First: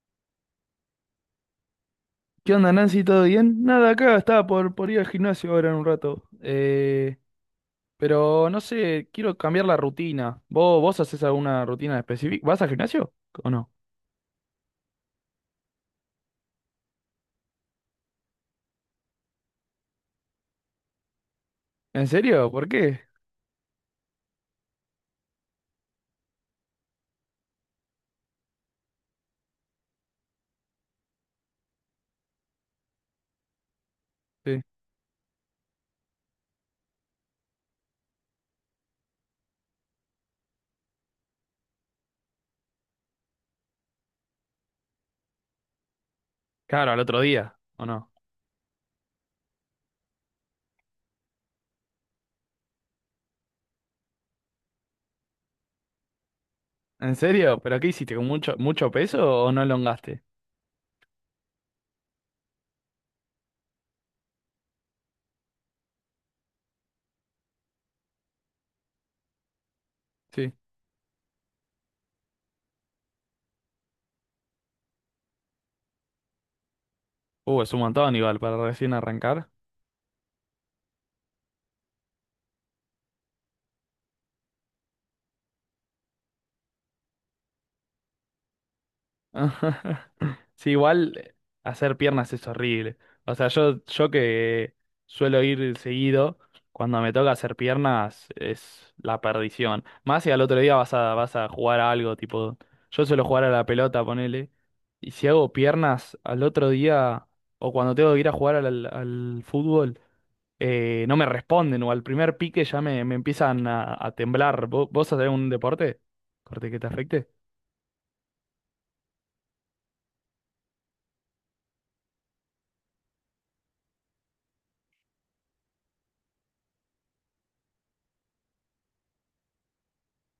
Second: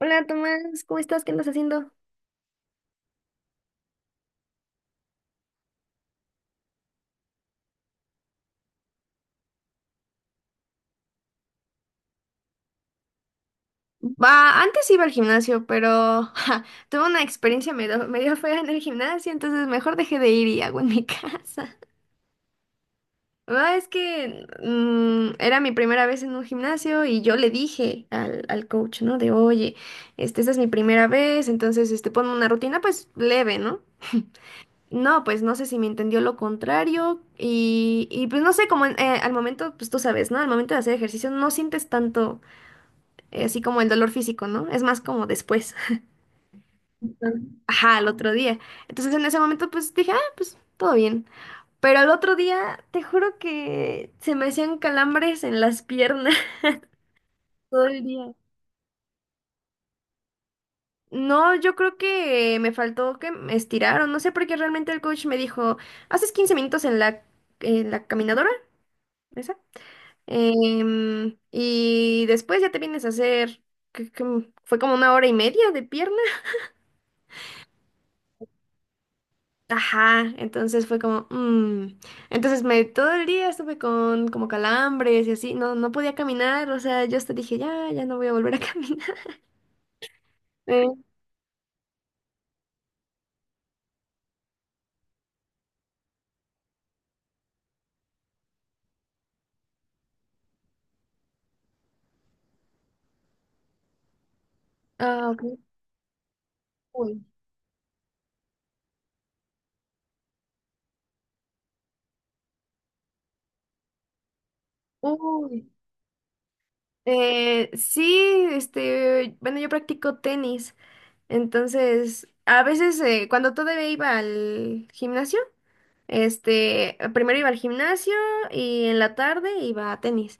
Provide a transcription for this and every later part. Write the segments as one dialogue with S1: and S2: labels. S1: Hola Tomás, ¿cómo estás? ¿Qué andas haciendo?
S2: ¿Qué onda, Nancy? ¿Todo bien? Nada, acá estaba por ir al gimnasio ahora en un rato. Pero no sé, quiero cambiar la rutina. ¿Vos haces alguna rutina específica? ¿Vas al gimnasio o no?
S1: Va, antes iba al gimnasio, pero ja, tuve una experiencia medio fea en el gimnasio, entonces mejor dejé de ir y hago en mi casa.
S2: ¿En serio? ¿Por qué?
S1: Ah, es que era mi primera vez en un gimnasio y yo le dije al coach, ¿no? De, oye, este, esta es mi primera vez, entonces, este, ponme una rutina, pues, leve, ¿no?
S2: Sí.
S1: No, pues no sé si me entendió lo contrario y pues no sé, al momento, pues tú sabes, ¿no? Al momento de hacer ejercicio no sientes tanto así como el dolor físico, ¿no? Es más como después.
S2: Claro, al otro día, ¿o
S1: Ajá, al
S2: no?
S1: otro día. Entonces en ese momento pues dije, ah, pues todo bien. Pero al otro día, te juro que se me hacían calambres en las piernas
S2: ¿En serio? ¿Pero
S1: todo
S2: qué
S1: el
S2: hiciste? ¿Con
S1: día.
S2: mucho, mucho peso o no elongaste?
S1: No, yo creo que me faltó que me estiraron, no sé por qué realmente el coach me dijo, haces 15 minutos en la caminadora, esa,
S2: Sí.
S1: y después ya te vienes a hacer, que fue como una hora y media de pierna.
S2: Es un montón igual para recién arrancar.
S1: Ajá, entonces fue como, mm. Entonces me todo el día estuve con como calambres y así, no, no podía caminar, o sea, yo hasta dije, ya, ya no voy a volver a caminar.
S2: Sí,
S1: Eh,
S2: igual hacer piernas es horrible. O sea, yo que suelo ir seguido, cuando me toca hacer piernas es la perdición. Más si al otro día vas a jugar a algo, tipo, yo suelo jugar a la pelota, ponele. Y si
S1: ah, ok.
S2: hago piernas al otro
S1: Uy.
S2: día, o cuando tengo que ir a jugar al fútbol, no me responden, o al primer pique ya me empiezan a temblar. ¿Vos hacés un
S1: Uy.
S2: deporte? Corte que te afecte.
S1: Sí, este, bueno, yo practico tenis, entonces a veces cuando todavía iba al gimnasio. Este, primero iba al gimnasio y en la tarde iba a tenis.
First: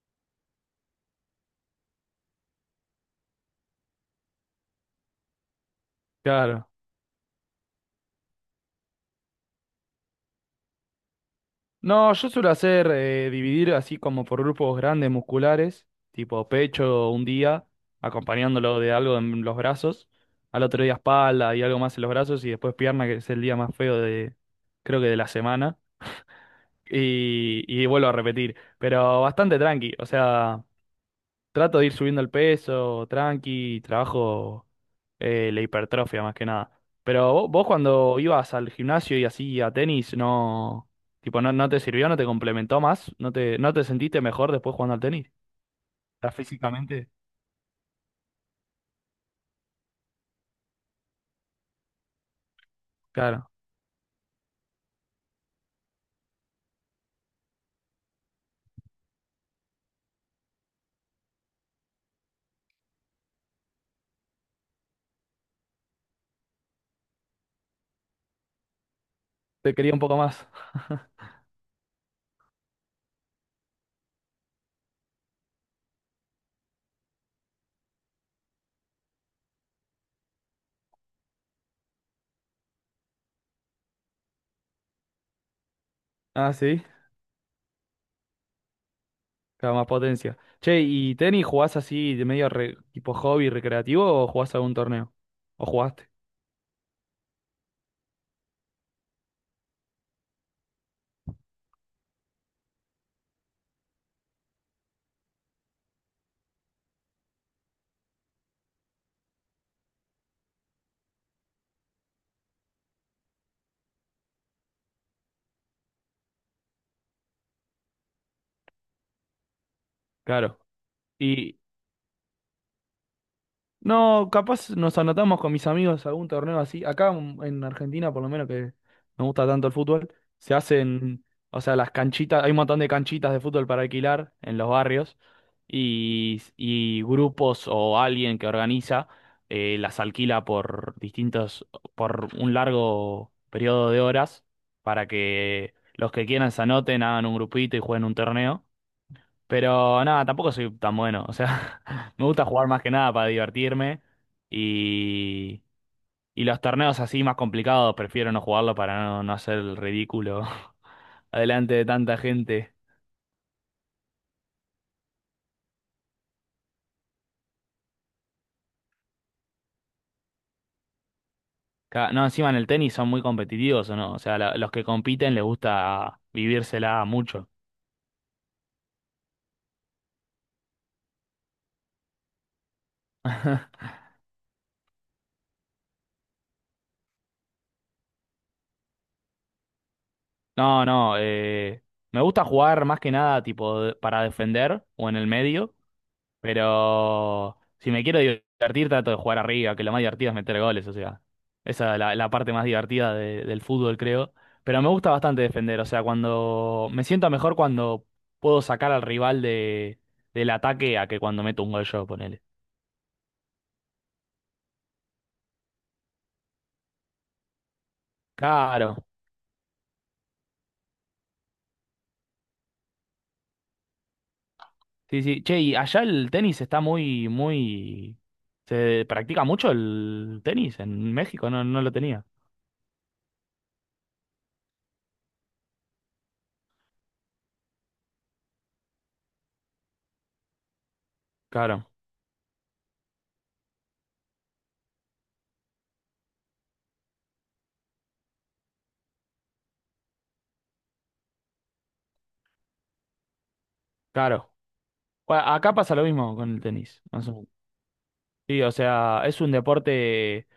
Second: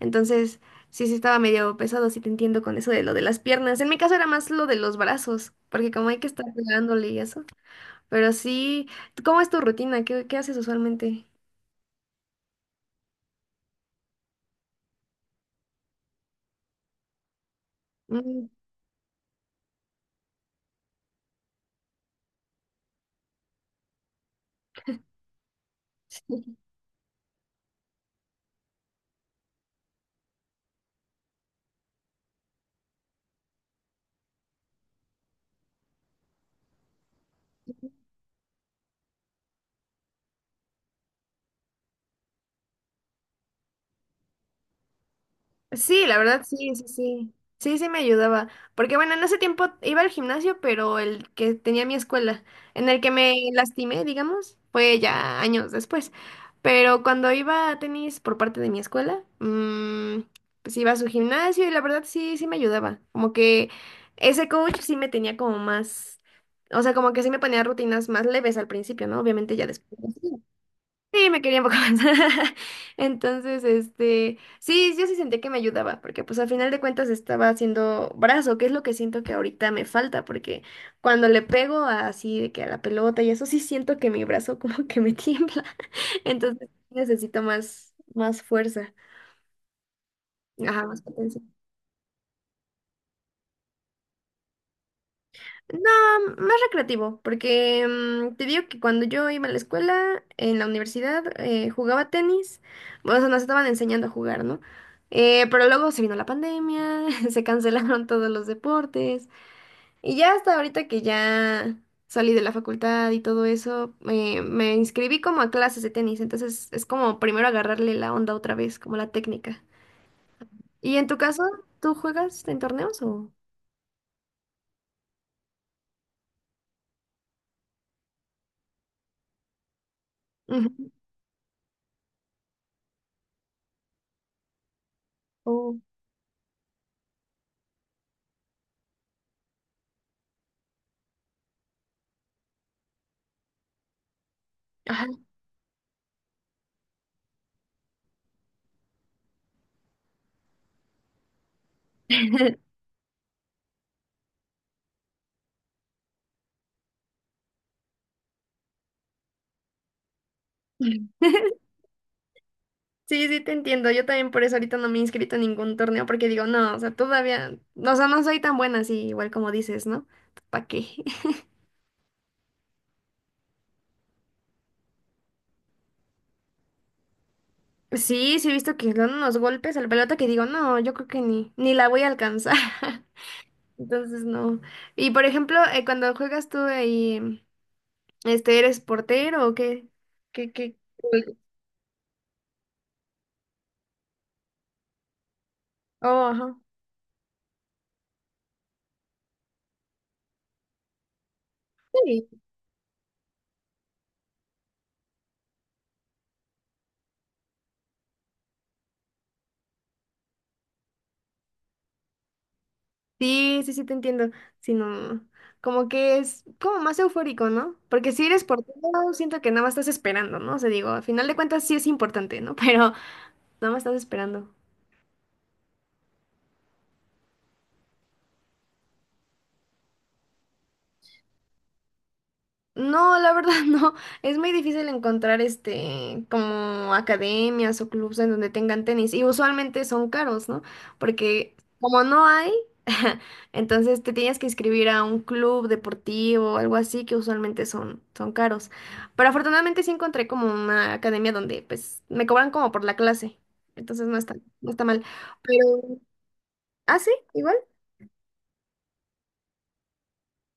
S1: Entonces, sí, sí estaba medio pesado, sí te entiendo con eso de lo de las piernas. En mi caso era más lo de los brazos, porque como hay que estar
S2: Claro.
S1: pegándole y eso. Pero sí, ¿cómo es tu rutina? ¿Qué, qué haces usualmente?
S2: No, yo suelo hacer dividir así como por grupos grandes musculares, tipo pecho un día,
S1: Mm,
S2: acompañándolo de algo en los brazos, al otro día espalda y algo más en los brazos, y después pierna, que es el día más feo de, creo que de la semana,
S1: sí.
S2: y vuelvo a repetir, pero bastante tranqui, o sea. Trato de ir subiendo el peso, tranqui, trabajo la hipertrofia más que nada. Pero vos, cuando ibas al gimnasio y así a tenis, no, tipo, no te sirvió, no te complementó más, no te sentiste mejor después jugando al tenis.
S1: Sí, la
S2: ¿Estás
S1: verdad, sí, sí,
S2: físicamente?
S1: sí. Sí, sí me ayudaba. Porque bueno, en ese tiempo iba al gimnasio, pero el que tenía mi escuela, en el que me
S2: Claro,
S1: lastimé, digamos, fue ya años después. Pero cuando iba a tenis por parte de mi escuela, pues iba a su gimnasio y la verdad sí, sí me ayudaba. Como que ese coach sí me tenía como más, o sea, como que sí me ponía rutinas más leves al principio, ¿no? Obviamente ya
S2: te quería
S1: después.
S2: un poco más.
S1: Sí, me quería un poco más. Entonces, este, sí, yo sí sentí que me ayudaba, porque pues al final de cuentas estaba haciendo brazo, que es lo que siento que ahorita me falta, porque cuando le pego así de que a la pelota y eso sí siento que mi brazo como que me tiembla.
S2: Ah,
S1: Entonces
S2: sí,
S1: sí necesito más, más fuerza.
S2: claro, más potencia. Che,
S1: Ajá, más
S2: ¿y
S1: potencia.
S2: tenis jugás así de medio tipo hobby recreativo o jugás algún torneo? ¿O jugaste?
S1: No, más recreativo, porque te digo que cuando yo iba a la escuela, en la universidad, jugaba tenis, bueno, o sea, nos estaban enseñando a jugar, ¿no? Pero luego se vino la pandemia, se cancelaron todos los deportes, y ya hasta ahorita que ya salí de la facultad y todo eso, me inscribí como a clases de tenis, entonces es como primero agarrarle la onda otra vez, como la técnica.
S2: Claro,
S1: ¿Y en tu caso,
S2: y
S1: tú juegas en torneos o...?
S2: no, capaz nos anotamos con mis amigos a algún torneo así. Acá en Argentina, por lo menos que me gusta tanto el fútbol, se
S1: Ujú.
S2: hacen, o sea, las canchitas, hay un montón de canchitas de fútbol para alquilar en los barrios
S1: O-
S2: y grupos o alguien que organiza las alquila por distintos, por un largo periodo de horas para
S1: Ajá.
S2: que los que quieran se anoten, hagan un grupito y jueguen un torneo. Pero nada, tampoco soy tan bueno. O sea, me gusta jugar más que nada para divertirme. Y, y los torneos así más complicados prefiero no jugarlo para no hacer el ridículo adelante de tanta gente.
S1: Sí, sí, te entiendo. Yo también por eso ahorita no me he inscrito en ningún torneo porque digo, no, o sea, todavía, o sea, no soy tan buena así, igual como dices, ¿no? ¿Para qué?
S2: No, encima en el tenis son muy competitivos, ¿o no? O sea, los que compiten les gusta vivírsela mucho.
S1: Sí, sí he visto que le dan unos golpes al pelota que digo, no, yo creo que ni la voy a alcanzar. Entonces, no. Y por ejemplo, cuando juegas tú ahí, este, ¿eres portero o qué? ¿Qué, qué?
S2: No, no, me gusta jugar más que nada tipo para defender o en el medio.
S1: Oh, ajá.
S2: Pero si me quiero divertir, trato de jugar arriba, que lo más divertido es meter goles, o sea, esa es la
S1: Sí.
S2: parte más divertida del fútbol, creo. Pero me gusta bastante defender, o sea, cuando me siento mejor cuando puedo sacar al rival del ataque a que cuando meto un gol yo, ponele.
S1: Sí, sí, sí, te entiendo. Sino, como que es como más eufórico, ¿no? Porque si eres portero,
S2: Claro.
S1: siento que nada más estás esperando, ¿no? O sea, digo, al final de cuentas sí es importante, ¿no? Pero nada más estás esperando.
S2: Sí, sí. Che, y allá el tenis está muy, muy. ¿Se practica mucho el tenis en México? No, no lo tenía.
S1: No, la verdad no. Es muy difícil encontrar este como academias o clubs en donde tengan tenis y usualmente son caros, ¿no? Porque
S2: Claro,
S1: como no hay, entonces te tienes que inscribir a un club deportivo o algo así que usualmente son son caros. Pero afortunadamente sí encontré como una academia donde pues me cobran como por la clase. Entonces no está
S2: claro.
S1: no está mal.
S2: Bueno,
S1: Pero
S2: acá pasa lo mismo con el
S1: ah,
S2: tenis.
S1: sí, igual.
S2: Sí, o sea, es un deporte,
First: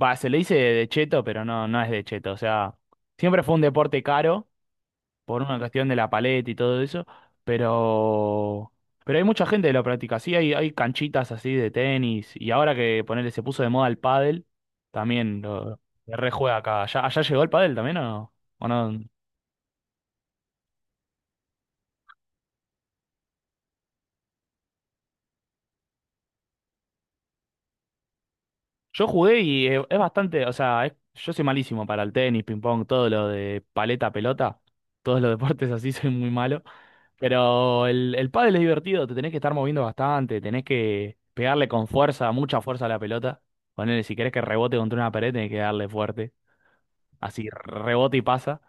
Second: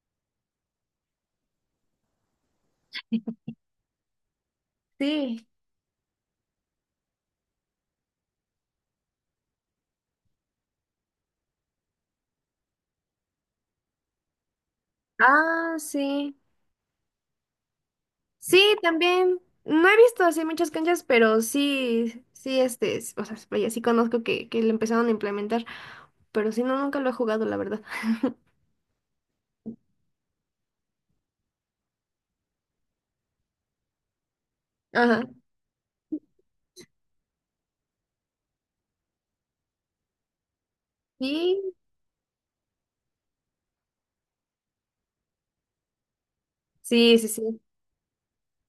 S2: va, se le dice de cheto, pero no es de cheto. O sea, siempre fue un deporte caro por
S1: Sí.
S2: una cuestión de la paleta y todo eso, pero, pero hay mucha gente que lo practica. Sí, hay canchitas así de tenis y ahora que ponele se puso de moda el pádel, también
S1: Ah,
S2: se
S1: sí.
S2: rejuega acá. ¿Allá llegó el pádel también o no? ¿O
S1: Sí,
S2: no?
S1: también. No he visto así muchas canchas, pero sí, sí, este, s- o sea, vaya, sí conozco que lo empezaron a implementar, pero sí, no, nunca lo he jugado, la verdad.
S2: Yo jugué y es bastante, o sea, yo soy malísimo para el tenis, ping pong, todo lo de paleta, pelota, todos
S1: Ajá.
S2: los deportes así soy muy malo. Pero el pádel es divertido, te tenés que estar moviendo bastante, tenés que pegarle
S1: Sí,
S2: con fuerza, mucha fuerza a la pelota. Ponele, si querés que rebote contra una pared, tenés que darle fuerte.
S1: sí, sí,
S2: Así
S1: sí.
S2: rebote y pasa.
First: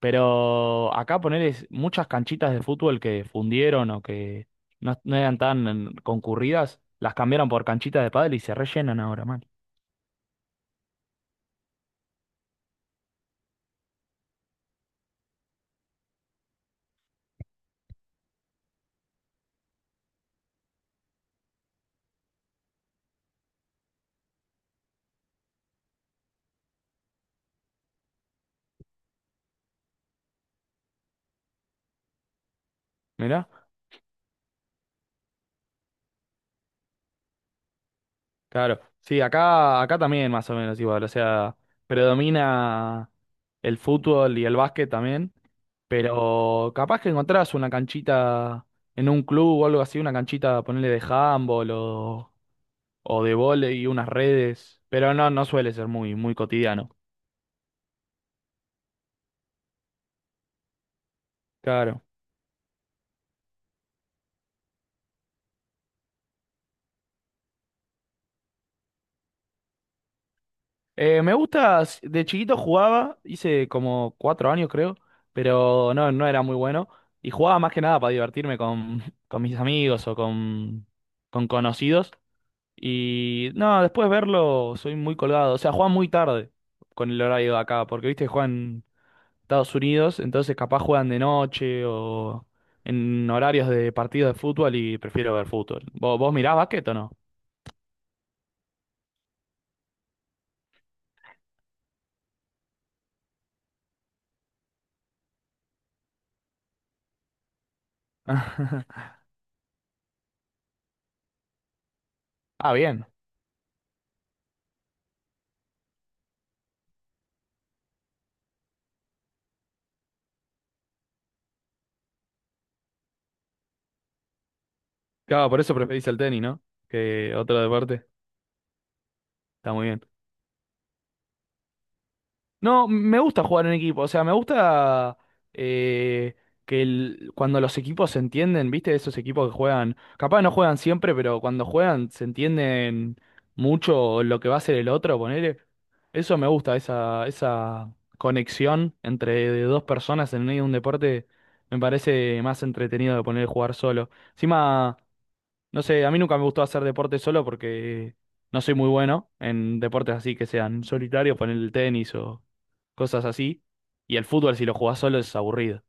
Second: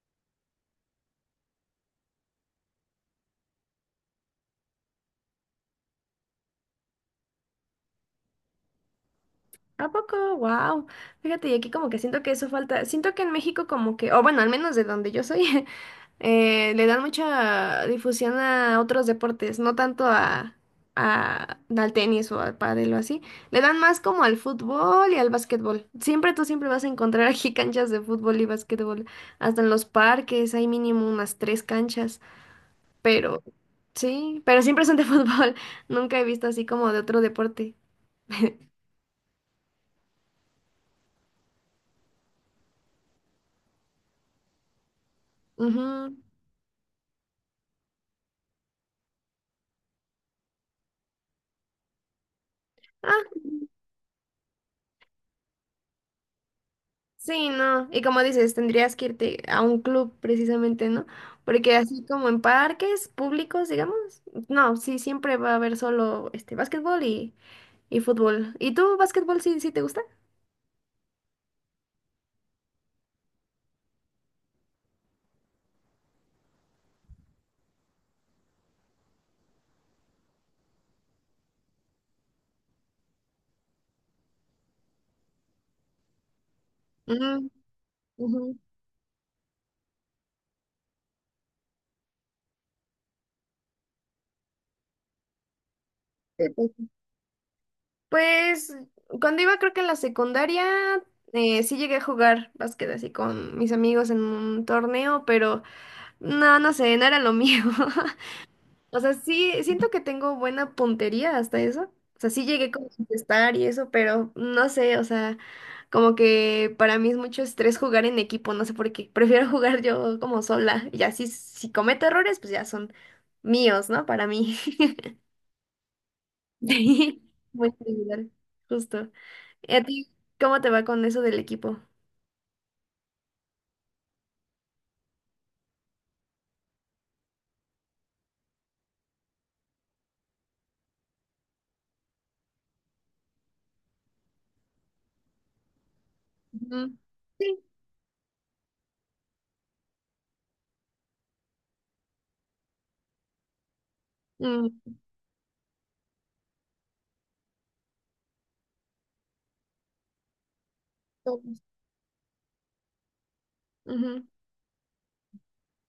S2: Pero acá ponele muchas canchitas de fútbol que fundieron o que no eran tan concurridas, las cambiaron por canchitas de pádel y se rellenan ahora, man.
S1: ¿A poco? Wow. Fíjate, y aquí como que siento que eso falta. Siento que en México como que, o bueno, al menos de donde yo soy, le dan mucha difusión a otros deportes, no tanto a- al tenis o al pádel o así. Le dan más como al fútbol y al básquetbol. Siempre tú siempre vas a encontrar aquí canchas de fútbol y básquetbol. Hasta en los parques hay mínimo unas tres canchas, pero
S2: Mirá,
S1: sí, pero siempre son de fútbol. Nunca he visto así como de otro deporte.
S2: claro. Sí, acá también más o menos igual. O sea, predomina el fútbol y el básquet también.
S1: Ujú.
S2: Pero capaz que encontrás una canchita en un club o algo así, una canchita, ponerle de handball o,
S1: Ah,
S2: o de vóley y unas redes. Pero no suele ser muy, muy cotidiano.
S1: sí, no. Y como dices, tendrías que irte a un club precisamente, ¿no? Porque así
S2: Claro.
S1: como en parques públicos, digamos, no, sí, siempre va a haber solo este básquetbol y fútbol. ¿Y tú, básquetbol, sí, sí te gusta?
S2: Me gusta, de chiquito jugaba, hice como 4 años creo, pero no era muy bueno. Y jugaba más que nada para divertirme con, con mis amigos o con conocidos. Y no, después verlo, soy muy colgado. O sea, jugaba muy tarde con el
S1: Mm,
S2: horario de acá, porque viste,
S1: ujú.
S2: juegan Estados Unidos, entonces capaz juegan de noche o en horarios de partidos de fútbol y prefiero ver fútbol. ¿Vos mirás básquet
S1: Sí.
S2: o no?
S1: Pues, cuando iba creo que en la secundaria, sí llegué a jugar básquet así con mis amigos en un torneo, pero no, no sé, no era lo mío. O sea, sí, siento que tengo buena puntería hasta eso. O sea, sí llegué
S2: Ah,
S1: como a
S2: bien.
S1: contestar y eso, pero no sé, o sea, como que para mí es mucho estrés jugar en equipo, no sé por qué. Prefiero jugar yo como sola. Y así, si cometo errores, pues ya son míos, ¿no? Para mí.
S2: Claro, por eso preferís el tenis, ¿no?
S1: Sí,
S2: Que otro
S1: muy
S2: deporte.
S1: individual, justo.
S2: Está
S1: ¿Y a
S2: muy bien.
S1: ti cómo te va con eso del equipo?
S2: No, me gusta jugar en equipo, o sea, me gusta eh, que cuando los equipos se entienden, ¿viste? Esos equipos que juegan, capaz no juegan siempre, pero cuando juegan se entienden mucho lo que va a hacer el otro, ponele. Eso me gusta,
S1: Ujú.
S2: esa,
S1: Sí.
S2: esa conexión entre dos personas en medio de un deporte me parece más entretenido de poner jugar solo.
S1: Mm,
S2: Encima, no sé, a mí nunca me gustó hacer deporte solo porque no soy muy bueno en deportes así que sean solitarios, poner
S1: todos.
S2: el tenis o cosas así. Y
S1: Ujú.
S2: el fútbol, si lo jugás solo, es aburrido.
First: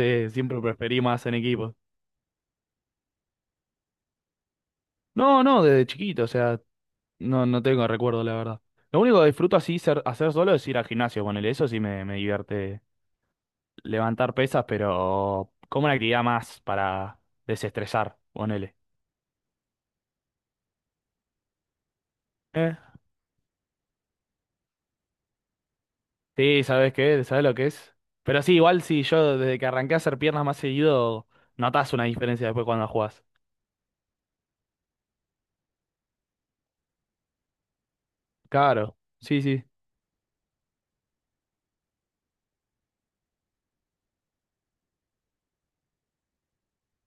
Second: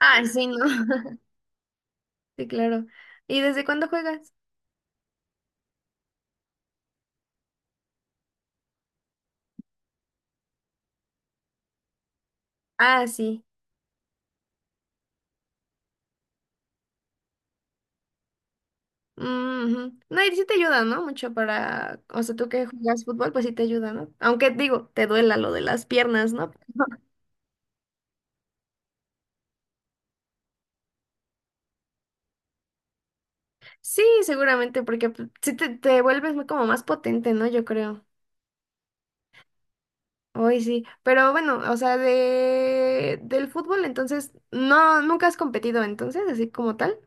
S1: Ah, sí, ¿no?
S2: siempre preferí más en equipo.
S1: Sí, claro. ¿Y desde cuándo juegas?
S2: No, no, desde chiquito, o sea, no tengo recuerdo, la verdad. Lo único que disfruto así hacer solo es ir al gimnasio, ponele, eso sí me divierte
S1: Ah, sí.
S2: levantar pesas, pero como una actividad más para desestresar, ponele.
S1: Ujú. No, y sí te ayuda, ¿no? Mucho para, o sea, tú que juegas fútbol, pues sí te ayuda, ¿no? Aunque digo, te duela lo de las piernas, ¿no?
S2: Sí, ¿sabes qué? ¿Sabes lo que es? Pero sí, igual sí, yo desde que arranqué a hacer piernas más seguido, notas una diferencia después cuando jugás.
S1: Sí, seguramente, porque pues, sí te vuelves muy, como más potente, ¿no? Yo creo.
S2: Claro, sí, sí.
S1: Hoy sí. Pero bueno, o sea, de del fútbol, entonces, no, nunca has competido entonces, así como tal.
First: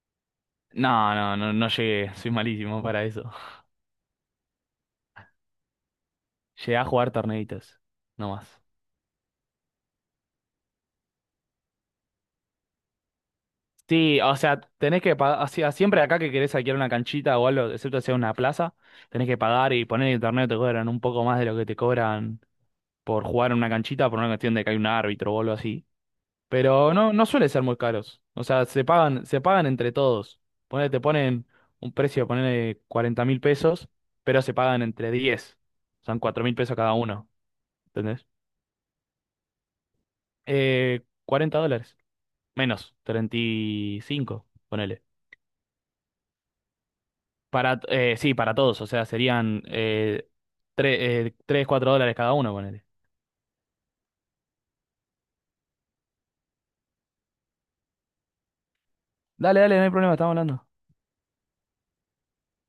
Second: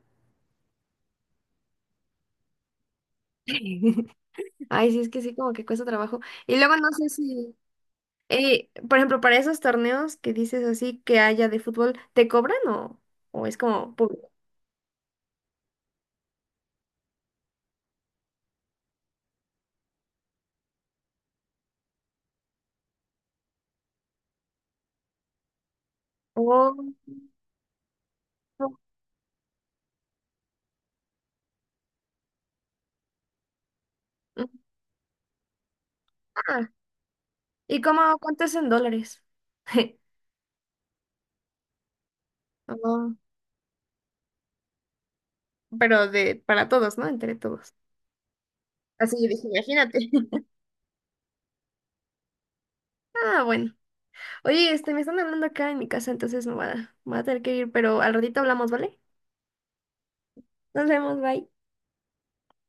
S2: No, no, no, no llegué, soy malísimo para eso.
S1: Ay, sí, es que sí, como que cuesta trabajo. Y luego
S2: Llegué a
S1: no sé
S2: jugar
S1: si,
S2: torneitos, no más.
S1: por ejemplo, para esos torneos que dices así que haya de fútbol, ¿te cobran o es como
S2: Sí,
S1: público?
S2: o sea, tenés que pagar, siempre acá que querés alquilar una canchita o algo, excepto sea una plaza, tenés que pagar y poner en el torneo te cobran un poco más de lo que te cobran por jugar en una canchita por una cuestión de que hay un árbitro o algo así.
S1: Oh,
S2: Pero no suele ser muy caros. O sea, se pagan entre todos. Ponele, te ponen un precio, ponele 40.000 pesos, pero se pagan entre 10. Son cuatro mil
S1: ah,
S2: pesos cada uno,
S1: ¿y cómo
S2: ¿entendés?
S1: cuánto es en dólares?
S2: $40. Menos,
S1: Oh,
S2: 35 ponele.
S1: pero de para todos, ¿no? Entre todos.
S2: Para, sí, para todos. O sea,
S1: Así yo dije,
S2: serían
S1: imagínate.
S2: tres, cuatro dólares cada uno, ponele.
S1: Ah, bueno. Oye, este, me están hablando acá en mi casa, entonces me voy a tener que ir, pero al ratito hablamos, ¿vale?
S2: Dale, dale, no hay problema, estamos hablando.
S1: Nos vemos, bye.